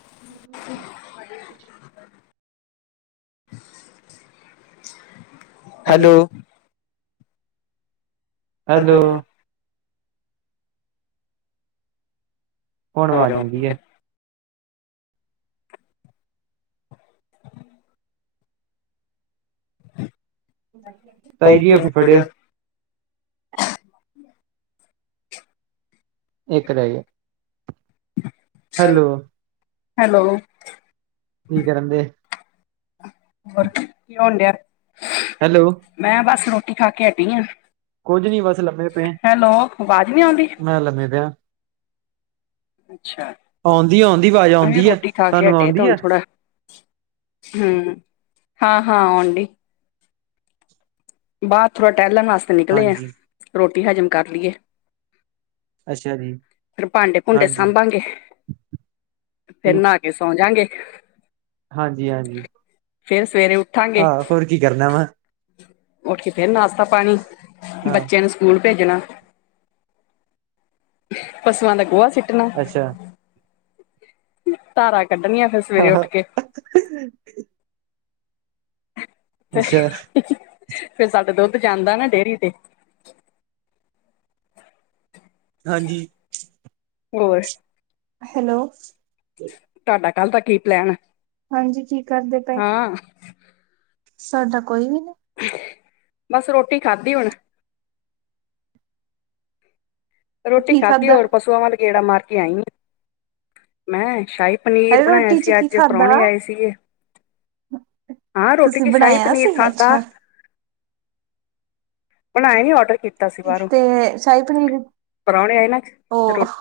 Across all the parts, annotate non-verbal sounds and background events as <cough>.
<unintelligible> Hello. Hello. ਹੁਣ ਹੁਣ ਆਵਾਜ਼ ਆਉਂਦੀ ਹੁੰਦੀ ਏ ਹੈ ਤਾਈ ਜੀ ਅੱਗੋਂ ਐ। ਫੜਿਆ ਇੱਕ ਰਹਿ ਹੈਲੋ ਹੈਲੋ। ਕੀ ਕਰੰਦੇ? ਹੋਰ, ਕੀ ਹੋਣ ਡਿਆ? ਹੈਲੋ। ਮੈਂ ਬਸ ਰੋਟੀ ਖਾਕੇ ਹਟੀ ਆਂ, ਕੁੱਝ ਨੀ ਬਸ ਲੰਮੇ ਪਏ ਹੈਲੋ ਅਵਾਜ਼ ਨੀ ਆਉਂਦੀ? ਮੈਂ ਲੰਮੇ ਪਿਆਂ। ਅੱਛਾ ਆਉਂਦੀ ਛ, ਆਉਂਦੀ ਆਵਾਜ਼ ਹਜੇ ਆਉਂਦੀ ਹੈ ਰੋਟੀ ਖਾਕੇ ਤੁਹਾਨੂੰ ਹਟੇ, ਤੋ ਆਉਂਦੀ ਹੁਣ ਹੈ ਥੋੜਾ ਹੂੰ, ਹਾਂ-ਹਾਂ, ਔਂਡੀ। ਬਾਰ ਥੋੜ੍ਹਾ ਟੈਲਣ ਵਾਸਤੇ ਨਿਕਲੇ ਆ, ਹਾਂਜੀ ਰੋਟੀ ਹਜ਼ਮ ਕਰ ਲੀਏ। ਅੱਛਾ ਜੀ ਫਿਰ ਭਾਂਡੇ-ਭੂੰਡੇ ਹਾਂਜੀ ਸਾਂਭਾਂਗੇ, ਫਿਰ ਨਹਾ ਕੇ, ਸੌਂ ਜਾਂਗੇ। ਹਾਂਜੀ-ਹਾਂਜੀ। ਫੇਰ ਸਵੇਰੇ ਉੱਠਾਂਗੇ। ਕੀ ਕਰਨਾ ਵਾ? ਉੱਠਕੇ ਫਿਰ ਨਾਸਤਾ ਪਾਣੀ, ਹਾਂ ਬੱਚਿਆਂ ਨੂੰ ਸ ਸਕੂਲ ਭੇਜਣਾ, ਪਸੂਆਂ ਦਾ ਗੋਹਾ ਸਿੱਟ ਕਿਹਨੂੰ, ਅੱਛਾ ਧਾਰਾਂ ਕੱਢਣੀਆਂ ਫਿਰ ਸਵੇਰੇ ਹਾਂ ਉੱਠਕੇ। ਅੱਛਾ <unintelligible> ਫਿਰ ਸਾਡਾ ਦੁੱਧ ਜਾਂਦਾ ਨਾ, ਡੇਰੀ ਤੇ। ਹਾਂਜੀ। ਹੋਰ? ਹੈਲੋ। ਤਾਡਾ ਕੱਲ੍ਹ ਦਾ ਕੀ ਪਲੈਨ ਆ? ਹਾਂਜੀ, ਕੀ ਕਰਦੇ ਪਏ? ਸਾਡਾ ਕੋਈ ਵੀ ਨੀ। ਬਸ, ਰੋਟੀ ਖਾਦੀ ਹੁਣ। ਰੋਟੀ ਕੀ ਖਾਦੀ, ਖਾਧਾ ਹੋਰ ਪਸੂਆਂ ਵੱਲ ਗੇੜਾ ਮਾਰਕੇ ਆਈ ਆਂ, ਮੈਂ ਸ਼ਾਹੀ ਪਨੀਰ ਅਰੇ ਬਣਾਇਆ ਰੋਟੀ ਚ ਸੀ ਕੀ ਅੱਜ, ਖਾਧਾ ਪ੍ਰਾਉਣੇ ਆਏ ਸੀਗੇ। ਹਾਂ, ਤੁਸੀਂ ਰੋਟੀ'ਚ ਸ਼ਾਹੀ ਬਣਾਇਆ ਪਨੀਰ ਸੀ ਖਾਦਾ। ਅੱਛਾ ਬੜਾਏ ਹੀ, ਔਡਰ ਕੀ ਤੇ, ਸ਼ਾਈ ਪਨੀਰ ਪਰੌਣੇ ਆਏ ਨਾ ਅੱਜ, ਉਹ ਰੋਟ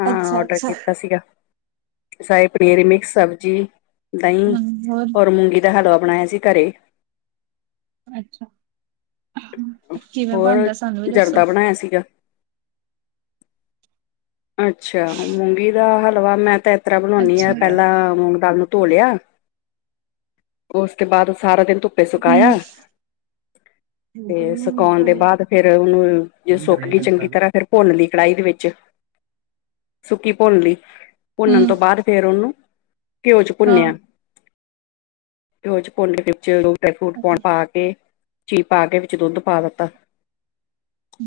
ਹਾਂ ਅੱਛਾ ਔਡਰ ਅੱਛਾ ਕੀਤਾ ਸੀਗਾ, ਸ਼ਾਈ ਪਨੀਰ, ਮਿਕਸ ਸਬਜ਼ੀ। ਦਹੀਂ, ਹੂੰ ਹੋਰ ਔਰ ਮੂੰਗੀ ਦਾ ਹਲਵਾ ਬਣਾਇਆ ਸੀ ਘਰੇ। ਅੱਛਾ ਕਿਵੇਂ ਹੋਰ, ਬਣਦਾ ਸਾਨੂੰ ਵੀ ਦੱਸੋ ਜਰਦਾ ਬਣਾਇਆ ਸੀਗਾ। ਅੱਛਾ, ਮੂੰਗੀ ਦਾ ਹਲਵਾ ਮੈਂ ਤਾਂ ਏਤਰ੍ਹਾਂ ਬਣਾਂਉਦੀ ਆ, ਅੱਛਾ ਹੂੰ ਪਹਿਲਾਂ ਮੂੰਗ ਦਾਲ ਨੂੰ ਧੋਲਿਆ ਉਸ ਤੇ ਬਾਦ ਸਾਰਾ ਦਿਨ ਧੁੱਪੇ ਸੁਕਾਇਆ। ਹੂੰ ਤੇ, ਸੁਕਾਉਨ ਦੇ ਹਾਂ ਬਾਦ ਫਿਰ ਉਹਨੂੰ, ਜੇ ਸੁੱਕਗੀ ਈ ਚੰਗੀ ਤਰ੍ਹਾਂ ਫਿਰ ਭੁੰਨਲੀ ਕੜਾਹੀ ਦੇ ਵਿੱਚ, ਸੁੱਕੀ ਭੁੰਨਲੀ। ਭੁੰਨਨ ਤੋਂ ਬਾਦ ਫੇਰ ਉਹਨੂੰ, ਘਿਓ'ਚ ਭੁੰਨਿਆ। ਘਿਓ'ਚ ਭੁੰਨਕੇ ਵਿੱਚ ਜੋ ਵੀ ਡਾਇਫਰੂਟ ਪਾਣਾ, ਅੱਛਾ ਪਾਕ ਤੇ, ਚੀ ਪਾਕੇ ਵਿੱਚ ਦੁੱਧ ਪਾ ਦਿੱਤਾ,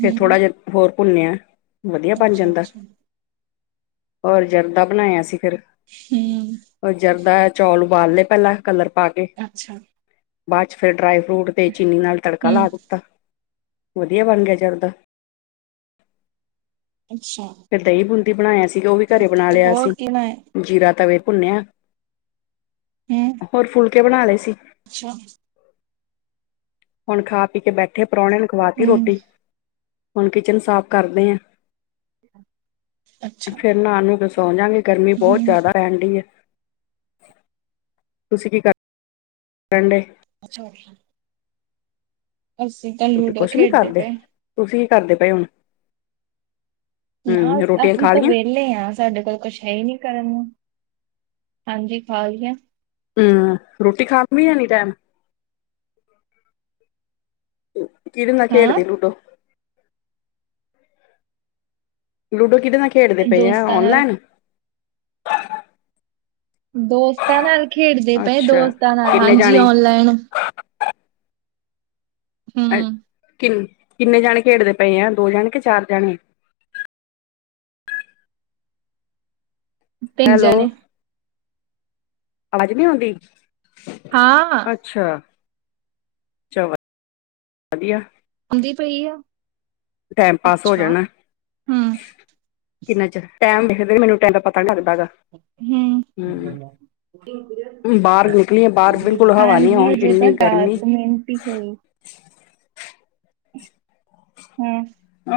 ਫੇਰ ਥੋੜਾ ਜਿਹਾ ਹੋਰ ਭੁੰਨਿਆ, ਵਧੀਆ ਬਣ ਅੱਛਾ ਜਾਂਦਾ। ਅੱਛਾ ਔਰ ਜਰਦਾ ਬਣਾਇਆ ਸੀ ਫਿਰ, ਹੂੰ ਔਰ ਜਰਦਾ ਚੌਲ ਉਬਾਲ ਲਏ ਪਹਿਲਾ ਕਲਰ ਪਾਕੇ, ਅੱਛਾ ਬਾਅਦ'ਚ ਫੇਰ ਡਰਾਈ ਫਰੂਟ ਤੇ ਚੀਨੀ ਨਾਲ ਤੜਕਾ ਹੂੰ ਲਾ ਦਿੱਤਾ ਆ ਵਧੀਆ ਬਣ ਗਿਆ ਜਰਦਾ ਆ ਅਛਾ ਆ ਤੇ ਦਹੀਂ ਬੂੰਦੀ ਬਣਾ ਆ ਸੀਗਾ ਉਹ ਵੀ ਘਰੇ ਬਣਾ ਲਿਆ ਹੋਰ ਸੀ ਕੀ ਬਣਾਇਆ ਜੀਰਾ ਤਵੇ ਭੁੰਨਿਆ, ਹੂੰ ਹੋਰ ਫੁਲਕੇ ਬਣਾ ਲਏ ਸੀ ਅੱਛਾ ਆ ਹੁਣ ਖਾ ਪੀ ਕੇ ਬੈਠੇਏ ਪਰੋਣਿਆ ਨੂੰ ਖਵਾ ਤੀ ਹੂੰ ਰੋਟੀ ਹੁਣ ਕਿਚਨ ਸਾਫ਼ ਕਰਦੇ ਐ। ਅੱਛਾ ਫਿਰ ਨਾ ਆ ਨੂੰ ਕੇ ਸੌ ਜਾਂਗੇ ਗਰਮੀ ਬਹੁਤ ਹੂੰ ਜ਼ਿਆਦਾ ਰਹਿਣ ਡੀ ਐ ਤੁਸੀਂ ਕੀ ਕਰਦੇ ਪੜ੍ਹ ਡੇ ਅੱਛਾ ਉਫਸ਼ਨ ਅਸੀਂ ਤਾਂ ਤੁਸੀਂ ਲੂਡੋ ਕੁਛ ਨੀ ਖੇਡਦੇ ਕਰਦੇ ਪਏ ਐ ਤੁਸੀਂ ਕੀ ਕਰਦੇ ਪਏ ਹੁਣ ਨਾ ਹਮ ਅ ਰੋਟੀਆਂ ਅਸੀਂ ਖਾ ਤਾਂ ਲਈਆਂ ਵਿਹਲੇ ਆ ਸਾਡੇ ਕੋਲ ਕੁਛ ਹੈ ਨੀ ਕਰਨ ਨੂੰ ਹਾਂਜੀ ਫਾਲੀਆਂ ਹੂੰ ਰੋਟੀ ਖਾ ਨੂੰ ਵੀ ਹਣੀ ਈ ਟਾਈਮ ਕਿੜੇ ਨਾਲ ਹਾਂ ਖੇਡਦੇ ਲੂਡੋ ਓ ਲੂਡੋ ਕਿਦੇ ਨਾਲ ਖੇਡਦੇ ਪਏ ਆ ਦੋਸਤਾਂ ਨਾਲ ਔਨਲਾਈਨ ਦੋਸਤਾਂ ਨਾਲ ਖੇਡਦੇ ਪਏ ਅੱਛਾ ਦੋਸਤਾਂ ਨਾਲ ਕਿੰਨੇ ਹਾਂਜੀ ਜਾਣੇ ਓਨਲਾਈਨ ਹੂੰ ਅੱਛਾ ਕਿਨ ਕਿੰਨੇ ਏ ਜਣੇ ਖੇਡਦੇ ਪਏ ਆ ਦੋ ਜਾਣੇ ਕੇ ਚਾਰ ਜਾਣੇਏ ਤਿੰਨ ਹੈਲੋ ਜਣੇ ਵਾਜ਼ ਨਹੀਂ ਆਉਂਣ ਡੀ ਹਾਂ ਵਾ ਅੱਛਾ ਚਾਅ ਵਧ ਵਧੀਆ ਆਉਂਦੀ ਪਈ ਆ ਟਾਈਮ ਪਾਸ ਹੋ ਅੱਛਾ ਜਾਣਾ ਹੂੰ ਕਿੰਨਾ ਚਿਰ ਟਾੲਈਮ ਦੇਖਦੇ ਮੈਨੂੰ ਟਾਮ ਦਾ ਪਤਾ ਪਤਾ ਨੀ ਲਗਦਾ ਹੈਗਾ ਹੂੰ ਹੁਣ ਬਾਹਰ ਨਿਕਲੀ ਆ ਬਾਹਰ ਬਿਲਕੁਲ ਹਵਾ ਨੀ ਹਾਂਜੀ ਆਉਣ ਹਜੇ ਤਾਂ ਕਿੰਨੀ ਗਰਮੀ ਦਸ ਮਿੰਟ ਹੀ ਹੋਈ ਈ ਹੂੰ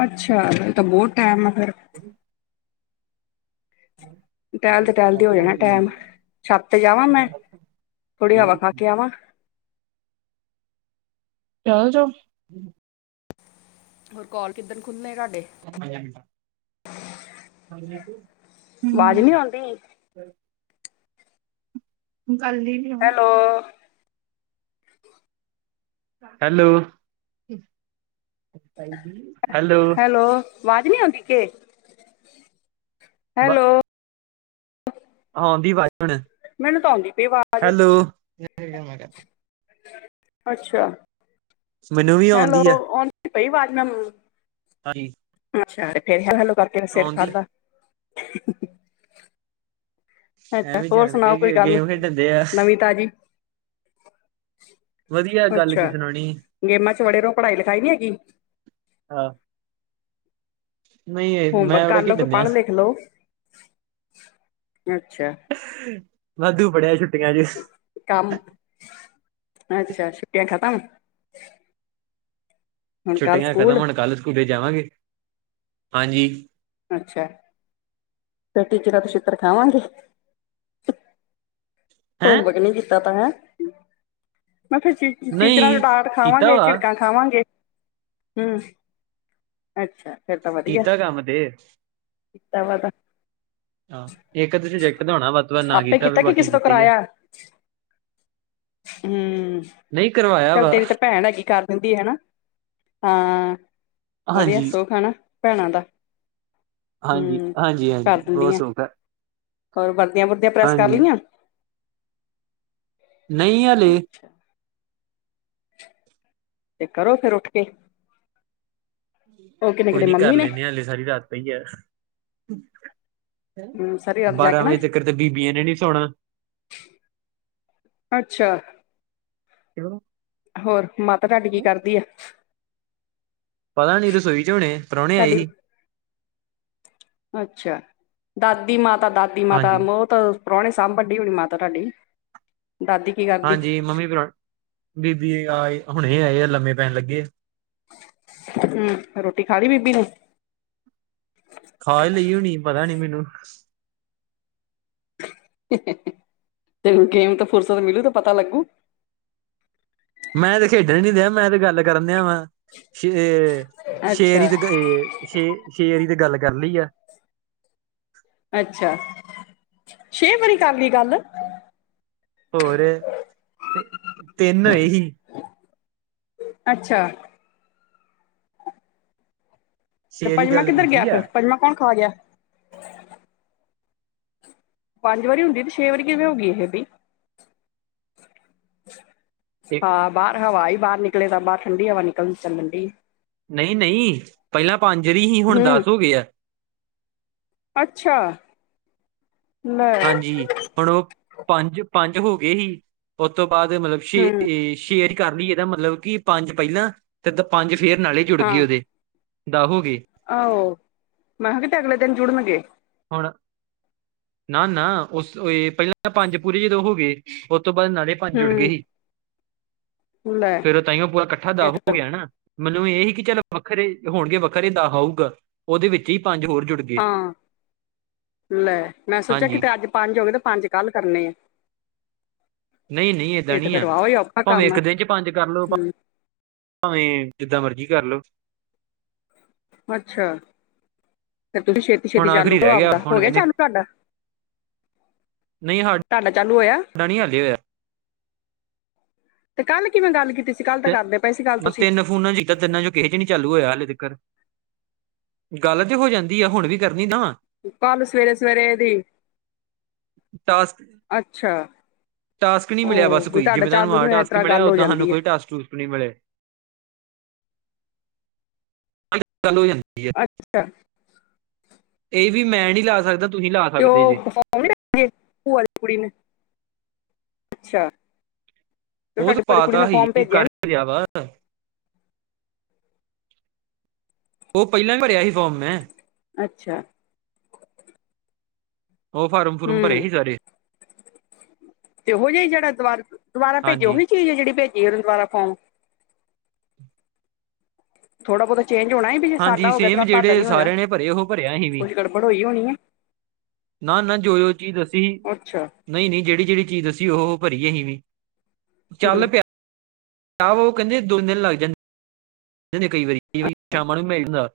ਅੱਛਾ ਫਿਰ ਤਾਂ ਬਹੁਤ ਟਾਈਮ ਐ ਫੇਿਰ ਹਾ ਜੀ ਹਮ। ਟਹਿਲਦੇ ਟਹਿਲਦੇ ਹੋ ਜਾਣਾ ਟਾਮ ਛੱਤ ਤੇ ਜਾਵਾਂ ਮੈਂ ਥੋੜ੍ਹੀ ਚਲ ਹਵਾ ਖਾ ਕੇ ਆਵਾਂ ਚੱਲ ਜੋ ਓ ਹੋਰ ਕੋਲ ਕਿੱਦਨ ਖੁੱਲ੍ਹਣੇ ਤਾਆ ਡੇ ਉ ਮਰੀਆ ਨਹੀ ਥਾ <unintelligible> ਵਾਜ਼ ਨੀ ਆਉਂਦੀ ਹੋਣੀ ਹਮ। ਕਰ ਲੀ ਈ ਹੈਲੋ ਓ ਹੈਲੋ ਓ ਹੈਲੋ ਓ ਹੈਲੋ ਵਾਜ਼ ਨੀ ਆਉਂਦੀ ਕੇ ਹੈਲੋਓ ਆਣਦੀ ਦੀ ਵਾਜ ਹੁਣ ਮੈਨੂੰ ਤਾਂ ਆਉਂਦੀ ਪਈ ਵਾਜ਼ ਆ ਹੈਲੋ ਅੱਛਾ ਆ ਮੈਨੂੰ ਵੀ ਹੈਲੋ ਆ ਆਉਂਦੀ ਪਈ ਵਾਜ ਉਹਾਨੂੰ <unintelligible> ਅੱਛਾ ਤੇ ਫੇਰ ਹੈਲੋ ਹੈਲੋ ਕਰਕੇ ਸਿਰ ਆਉਂਦੀ ਖਾਧਾ। ਅੱਛਾ ਐਵੇਂ ਹੋਰ ਜਾਣ ਸੁਣਾਓ ਕੋਈ ਕੇ ਗੱਲ ਗੇਮ ਖੇਡਣ ਦੇ ਆ ਨਵੀਂ ਤਾਜ਼ੀ। ਵਧੀਆ ਗੱਲ ਅੱਛਾ ਕੀ ਸੁਣਾਉਣੀ ਗੇਮਾਂ 'ਚ ਵੜੇ ਰੋ, ਪੜ੍ਹਾਈ ਲਿਖਾਈ ਨੀ ਹੈਗੀ। ਆ। ਹੋਮਵਰਕ ਮੈਂ ਬੜਾ ਕਰ ਲਓ, ਤੇ ਖੇਡਣ ਦਿਆ ਪੜ ਲਿਖ ਲਓ। ਅੱਛਾ। ਵਾਧੂ ਪੜਿਆ ਛੁੱਟੀਆਂ 'ਚ। ਕੰਮ- ਅੱਛਾ ਛੁੱਟੀਆਂ ਖਤਮ ਹੁਣ ਕੱਲ ਛੁੱਟੀਆਂ ਖਤਮ ਸਕੂਲ ਹੁਣ ਕਲ ਸਕੂਲੇ ਜਾਵਾਂਗੇ। ਹਾਂਜੀ ਅੱਛਾ ਫੇਰ ਟੀਚਰਾਂ ਤੋਂ ਛਿੱਤਰ ਖਾਵਾਂਗੇ। ਹੈਂ ਹੋਮਵਰਕ ਨੀ ਕੀਤਾ ਤਾਂ ਹੈਂ, ਮੈਂ ਫਿਰ ਟੀਚਰਾਂ ਕੋਲ ਨਹੀਂ ਡਾਂਟ ਕੀਤਾ ਖਾਵਾਂਗੇ, ਵਾ ਝਿੜਕਾਂ ਖਾਵਾਂਗੇ। ਹੂੰ ਅੱਛਾ ਫੇਰ ਤਾਂ ਵਧੀਆ। ਕੀਤਾ ਕੰਮ ਤੇ ਕੀਤਾ ਦਾ ਤਾ ਹਾਂ ਇੱਕ ਦੋ ਸਬਜੈਕਟ ਦਾ ਹੋਣਾ, ਵੱਧ ਤੋਂ ਵੱਧ ਨਾ ਆਪੇ ਕੀਤਾ ਵੀ ਕਿ ਬਾਕੀ ਕਿਸੇ ਤੋਂ ਕੀਤਾ ਈ ਆ। ਕਰਾਇਆ ਹੂੰ ਨਹੀਂ ਕਰਵਾਇਆ ਚੱਲ ਵਾ ਤੇਰੀ ਤਾਂ ਭੈਣ ਹੈਗੀ ਕਰ ਦਿੰਦੀ ਹੈਨਾ। ਹਾਂ ਵਧੀਆ ਹਾਂਜੀ ਸੁੱਖ ਆ ਣਾ ਭੈਣਾਂ ਦਾ। ਹੂੰ ਕਰ ਹਾਂਜੀ-ਹਾਂਜੀ-ਹਾਂਜੀ ਬੋਤ ਦਿੰਦੀਆਂ ਸੁੱਖ ਐ। ਹੋਰ ਵਰਦੀਆਂ ਵੁਰਦੀਆਂ ਪ੍ਰੈਸ ਕਰ ਲੀਆਂ। ਨਈ ਹਾਲੇ ਅੱਛਾ ਤੇ ਕਰੋ ਫੇਰ ਉੱਠ ਕੇ। ਉਹ ਕਿੰਨੇ ਕੋਈ ਕਿੰਨੇ ਨੀ ਕਰ ਮੰਮੀ ਨੇ ਲੈਂਣੇ ਆ ਹਾਲੇ ਸਾਰੀ ਰਾਤ ਪਈ ਆ। ਹੂੰ ਸਾਰੀ ਰਾਤ ਬਾਰਾਂ ਜਾਗਣਾ ਵਜੇ ਤੱਕਣ ਤੇ ਬੀਬੀਆਂ ਨੇ ਨੀ ਸੋਣਾ। ਅੱਛਾ। <unintelligible> ਹੋਰ ਮਾਤਾ ਤਾਡੀ ਕੀ ਕਰਦੀ ਆ। ਪਤਾ ਨੀ ਰਸੋਈ 'ਚ ਹੋਣੇ ਆ ਪ੍ਰੋਣੇ ਆਏ ਤੁਹਾਡੀ ਹੀ। ਅੱਛਾ ਦਾਦੀ ਮਾਤਾ-ਦਾਦੀ ਮਾਤਾ ਹਾਂਜੀ ਬੋਤ ਪ੍ਰੋਣੇ ਸਾਂਭਣਡੀ ਹੋਣੀ ਮਾਤਾ ਤਾਡੀ। ਦਾਦੀ ਕੀ ਕਰਦੀ ਹਾਂਜੀ ਮੰਮੀ ਪ੍ਰੋ ਬੀਬੀ ਆਏ ਹੁਣੇ ਆਏ ਆ ਲੰਮੇ ਪੈਣ ਲੱਗੇ ਆ। ਹੂੰ ਰੋਟੀ ਖਾ ਲੀ ਬੀਬੀ ਨੇ। ਖਾ ਈ ਲਈ ਹੋਣੀ ਪਤਾ ਨੀ ਮਿਨੂੰ। ਹੇਹੇਂ ਤੇਨੂੰ ਗੇਮ ਤੋਂ ਫੁਰਸਤ ਮਿਲੂ ਤੇ ਪਤਾ ਲੱਗੂ। ਮੈਂ ਤੇ ਖੇਡਣ ਨੀ ਦਿਆਂ ਮੈਂ ਤੇ ਗੱਲ ਕਰਨ ਦਿਆਂ ਵਾਂ, ਸ਼ੇ ਸ਼ੇਰ ਈ ਅੱਛਾ ਤੇ ਗ‌ਏ ਛੇ-ਛੇ ਅਰੀ ਤੇ ਗੱਲ ਕਰ ਲੀ ਆ। ਅੱਛਾ ਛੇ ਵਰੀ ਕਰ ਲੀ ਗੱਲ। ਹੋਰ ਤਿੰਨ ਹੋਏ ਹੀ। ਅੱਛਾ। ਤੇ ਸ਼ੇਰੀ ਪੰਜਮਾਂ ਗੱਲ ਕਿੱਧਰ ਗਿਆ ਕੀਤੀ ਫੇਰ, ਆ ਪੰਜਮਾਂ ਕੌਣ ਖਾ ਗਿਆ। ਪੰਜ ਵਾਰੀ ਹੁੰਦੀ ਤੇ ਛੇ ਵਾਰੀ ਕਿਵੇਂ ਹੋ ਗੀ ਇਹ ਬੀ ਇੱਕ ਹਾਂ ਬਾਰ ਹਵਾ ਆਈ ਬਾਰ ਨਿਕਲੇ ਤਾਂ ਬਾਰ ਠੰਢੀ ਹਵਾ ਨਿਕਲਦੀ ਚੱਲਣ ਡ‌ਈ। ਨ‌ਈ-ਨ‌ਈ ਪੈਲਾਂ ਪੰਜ ਦੀ ਹੀ, ਹੁਣ ਹੂੰ ਦਸ ਹੋ ਗੇ ਆ। ਅੱਛਾ। ਲੈ ਹਾਂਜੀ ਹੁਣ ਓ ਪੰਜ-ਪੰਜ ਹੋ ਗਏ ਹੀ, ਓਤੋ ਬਾਦ ਮਤਲਬ ਛੇ ਹੂੰ ਏ ਸ਼ੇਰ ਕਰ ਲਈ ਏਦਾ ਮਤਲਬ ਕੀ ਪੰਜ ਪੈਲਾਂ ਤੇ ਦ ਪੰਜ ਫੇਰ ਨਾਲੇ ਜੁੜ ਗੇ ਓਦੇ। ਦਹ ਹੋਗੇ। ਆਹ ਹੋ, ਮੈਂ ਕਿਹਾ ਕਿਤੇ ਅਗਲੇ ਤਨ ਜੁੜਨਗੇ ਹੁਣ ਨਾ-ਨਾ ਉਸ ਪਹਿਲਾਂ ਪੰਜ ਪੂਰੇ ਜਦੋਂ ਹੋ ਗਏ, ਉਸ ਤੋਂ ਬਾਅਦ ਨਾਲੇ ਪੰਜ ਜੁੜ ਗਏ ਸੀ ਹੂੰ ਲੈ ਫੇਰ ਉਹ ਤਾਂਹੀਓ ਪੂਰਾ ਇਕੱਠਾ ਇਹ ਦਾਬ ਤੇ ਹੋ ਫਿਰ ਗਿਆ ਨਾ ਮੈਨੂੰ ਇਹ ਹੀ ਕਿ ਚੱਲ ਵੱਖਰੇ ਹੋਣਗੇ, ਵੱਖਰੇ ਤਾਂ ਹੋਊਗਾ ਉਹਦੇ ਵਿੱਚ ਹੀ ਪੰਜ ਹੋਰ ਜੁੜ ਗਏ ਹਾਂ, ਲੈ, ਮੈਂ ਸੋਚਿਆ ਹਾਂਜੀ ਕਿਤੇ ਅੱਜ ਪੰਜ ਹੋ ਗਏ ਤੇ ਪੰਜ ਕੱਲ ਕਰਨੇ ਆ ਨਹੀਂ-ਨਹੀਂ ਏਦਾਂ ਇਹ ਤੇ ਨੀ ਐ, ਫਿਰ ਵਾਹ ਹੀ ਔਖਾ ਭਾਵੇਂ ਕੰਮ ਇੱਕ ਹੈ ਦਿਨ ਚ' ਪੰਜ ਕਰ ਲਓ ਹੂੰ ਭਾਵੇਂ ਜਿੱਦਾਂ ਮਰਜੀ ਕਰ ਲਓ ਅੱਛਾ ਫੇਰ ਤੁਸੀਂ ਛੇਤੀ ਛੇਤੀ ਹੁਣ ਚਾਲੂ ਆਖਰੀ ਕਰੋ ਰਹਿ ਆਪਦਾ, ਹੋ ਹੁਣ ਗਿਆ ਵੇਨੇ ਚਾਲੂ ਤੁਹਾਡਾ ਨਹੀਂ ਸਾਡ ਤੁਹਾਡਾ ਚਾਲੂ ਹੋਇਆ ਸਾਡਾ ਨਹੀਂ ਹਾਲੇ ਹੋਇਆ ਤੇ' ਕੱਲ ਕਿਵੇਂ ਗੱਲ ਕੀਤੀ ਸੀ, ਕੱਲ ਤਾਂ ਕਰਦੇ ਪਏ ਸੀ ਕੱਲ ਤੁਸੀਂ ਉਨ੍ਹਾਂ ਚ' ਤਿੰਨਾਂ ਚੋ, ਏਹ ਵੀ ਨੀ ਚਾਲੂ ਹੋਇਆ ਹਾਲੇ ਤੀਕਣ ਗੱਲ ਤੇ ਹੋ ਜਾਂਦੀ ਆ ਹੁਣ ਵੀ ਕਰਨੀ ਨਾ ਕੰਮ ਸਵੇਰੇ-ਸਵੇਰੇ ਇਹ ਦੀ, ਟਾਸਕ ਅੱਛਾ ਟਾਸਕ ਨਹੀਂ ਮਿਲੇਆ ਉਹ ਬਸ ਵੀ ਕੋਈ, ਤੁਹਾਡਾ ਜਿਵੇਂ ਤੁਹਾਨੂੰ ਚਾਲੂ ਆਹ ਨੂੰ ਇਸ ਟਾਸਕ ਤਰ੍ਹਾਂ ਮਿਲਿਆ ਗੱਲ ਹੋ ਉਓਦਾਂ ਸਾਨੂੰ ਜਾਂਦੀ ਹੈ ਕੋਈ ਟਾਸਕ ਟੁਸਕ ਨਹੀਂ ਮਿਲੇ ਗੱਲ ਚਾਲੂ ਹੋ ਜਾਂਦੀ ਐ, ਅੱਛਾ ਇਹ ਵੀ ਮੈਂ ਨਹੀਂ ਲਾ ਸਕਦਾ ਤੁਸੀਂ ਲਾ 'ਤੇ ਸਕਦੇ ਜੇ ਉਹ ਹੁਣ ਵੀ ਰੱਖੀ ਐ, ਭੂਆ ਦੀ ਕੁੜੀ ਨੇ ਅੱਛਾ ਜੌ ਉਹ ਤਾਂ ਤੁਹਾਡੀ ਬੜੀ ਕੁੜੀ ਨੇ ਪਾਤਾ ਹੀ ਫੋਰਮ ਭੇਜਿਆ ਨਾ <unintelligible> ਉਹ ਪਹਿਲਾਂ ਵੀ ਭਰੇਆ ਸੀ ਫੋਰਮ ਮੈਂ ਅੱਛਾ ਉਹ ਫਾਰਮ ਫੁਰਮ ਭਰੇ ਹੂੰ ਗੀ ਸਾਰੇ। ਤੇ ਉਹ ਜਿ ਜਿਹੜੇ ਦੁਬਾਰ ਦੁਬਾਰਾ ਭੇਜੇ ਹਾਂਜੀ ਉਹੀ ਚੀਜ਼ ਹੈ ਜਿੜੀ ਭੇਜੀ ਦੁਬਾਰਾ ਫੋਰਮ। ਥੋੜਾ ਬਹੁਤਾ ਚੇਂਜ ਹੋਣਾ ਬੀ ਜੇ ਹਾਂਜੀ ਸਾਡਾ ਹੋ ਗਿਆ, ਸੇਮ ਸਿਰਫ ਤੁਹਾਡਾ ਜਿਹੜੇ ਨੀ ਹੋਇਆ ਸਾਰਿਆਂ ਨੇ ਭਰੇ ਉਹ ਭਰਿਆ ਅਸੀਂ ਵੀ ਕੁਛ ਗੜਬੜ ਹੋਈ ਹੋਣੀ ਹੈ। ਨਾ ਨਾ ਜੋ ਜੋ ਚੀਜ਼ ਦੱਸੀ। ਅੱਛਾ ਨਹੀਂ-ਨਹੀਂ ਜਿਹੜੀ-ਜਿਹੜੀ ਚੀਜ਼ ਦੱਸੀ ਉਹ ਭਰੀ ਅਸੀ ਵੀ, ਚੱਲ ਹੂੰ ਪਿਆ। ਤਾਂ ਵ ਉਹ ਕਹਿੰਦੇ ਦੋ ਦਿਨ ਲੱਗ ਜਾਂਦੇ, ਕਈ ਵਾਰੀ ਸ਼ਾਮਾਂ ਨੂੰ ਮਿਲ ਜਾਂਦਾ।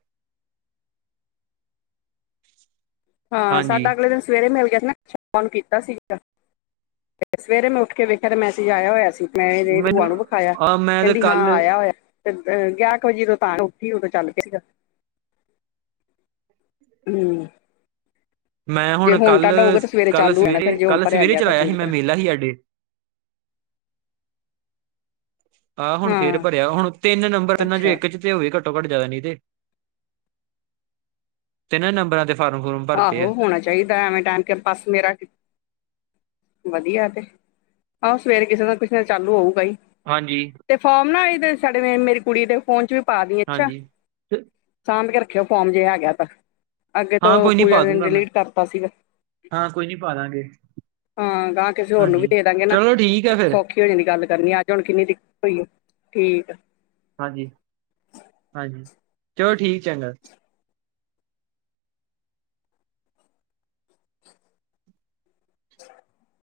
ਹਾਂ ਸਾਡਾ ਹਾਂਜੀ ਅਗਲੇ ਦਿਨ ਸਵੇਰੇ ਮਿਲ ਗਿਆ ਸੀ ਨਾ। ਫੋਨ ਕੀਤਾ ਸੀਗਾ ਤੇ ਸਵੇਰੇ ਮੈਂ ਉੱਠ ਕੇ ਵੇਖਿਆ ਤੇ ਮੈਸੇਜ ਆਇਆ ਹੋਇਆ ਸੀ। ਮੈਂ ਇਹਦੀ ਮੈਨੂੰ ਭੂਆ ਨੂੰ ਵਿਖਾਇਆ, ਆਹ ਮੈਂ ਤੇ ਕਹਿੰਦੀ ਹਾਂ ਕੱਲ ਆਇਆ ਹੋਇਆ। ਤੇ ਗਿਆਰਾਂ ਕੁ ਵਜੇ ਜਦੋਂ ਤ ਉੱਠੀ, ਉਦੋਂ ਚੱਲ ਪਿਆ ਸੀ ਗਾ। ਹੂ। ਮੈਂ ਹੁਣ ਕੱਲ, ਹੋਊਗਾ ਤਾਂ ਸਵੇਰੇ ਕੱਲ ਚਾਲੂ ਹੋ ਜਾਣਾ ਸਵੇਰੇ ਫਿਰ ਜੇ ਹੁਣ ਕੱਲ੍ਹ ਭਰਿਆ ਸਵੇਰੇ ਗਿਆ ਤਾਂ ਚਲਾਇਆ ਸੀ ਚੰਗੀ ਮੈਂ ਤਰ੍ਹਾਂ ਮੇਲਾ ਸੀ ਸਾਡੇ। ਆਹ ਹੁਣ ਫੇਰ ਹਾਂ ਭਰਿਆ, ਹੁਣ ਤਿੰਨ ਨੰਬਰ ਤਿੰਨਾ ਜੋ ਅੱਛਾ ਇੱਕ ਚ ਇਕ ਹੋ ਘੱਟੋ ਘੱਟ ਜਿਆਦਾ ਨੀ ਤੇ, ਤਿੰਨਾਂ ਨੰਬਰਾਂ ਤੇ ਫਾਰਮ ਫਾਰਮ ਆਹੋ ਹੋਣਾ ਚਾਹੀਦਾ ਐਵੇਂ ਟਾਈਮ ਬਸ ਮੇਰਾ। ਵਧੀਆ ਤੇ, ਆਹੋ ਸਵੇਰੇ ਕਿਸੇ ਦਾ ਕੁਛ ਚਾਲੂ ਹੋਊਗਾ ਹੀ। ਹਾਂਜੀ। ਤੇ ਫੋਰਮ ਨਾ ਤੇ ਸਾਡੇ, ਮੇਰੀ ਕੁੜੀ ਦੇ ਫੋਨ ਚ ਵੀ ਪਾ ਦੀ ਅੱਛਾ। ਹਾਂਜੀ ਤੇ- ਸਾਂਭ ਕੇ ਰੱਖਿਓ ਫੋਰਮ ਜੇ ਹੈਗਾ ਤਾਂ, ਅੱਗੇ। ਏ ਹਾਂ ਤੋਂ ਕੋਈ ਨੀ ਪੂਜਾ ਪਾ ਨੇ ਦੂੰਗਾ ਮੈਂ ਡਿਲੀਟ ਕਰਤਾ ਸੀਗਾ। ਹਾਂ ਕੋਈ ਨੀ ਪਾ ਦਾਂਗੇ ਹਾਂ ਗਾਂਹ ਕਿਸੇ ਹੋਰ ਨੂੰ ਵੀ ਹਾਂਜੀ ਦੇ ਦਾਂਗੇ ਨਾ, ਚਲੋ ਠੀਕ ਹੈ ਫਿਰ ਸੌਖੀ। ਹੋ ਦੀ ਗੱਲ ਕਰਨੀ ਆਂ, ਅੱਜ ਹੁਣ ਕਿੰਨੀ ਦਿੱਕਤ ਹੋਈ ਹੈ ਠੀਕ ਆ। ਹਾਂਜੀ-ਹਾਂਜੀ ਚਲੋ ਠੀਕ ਚੰਗਾ। <inaudible>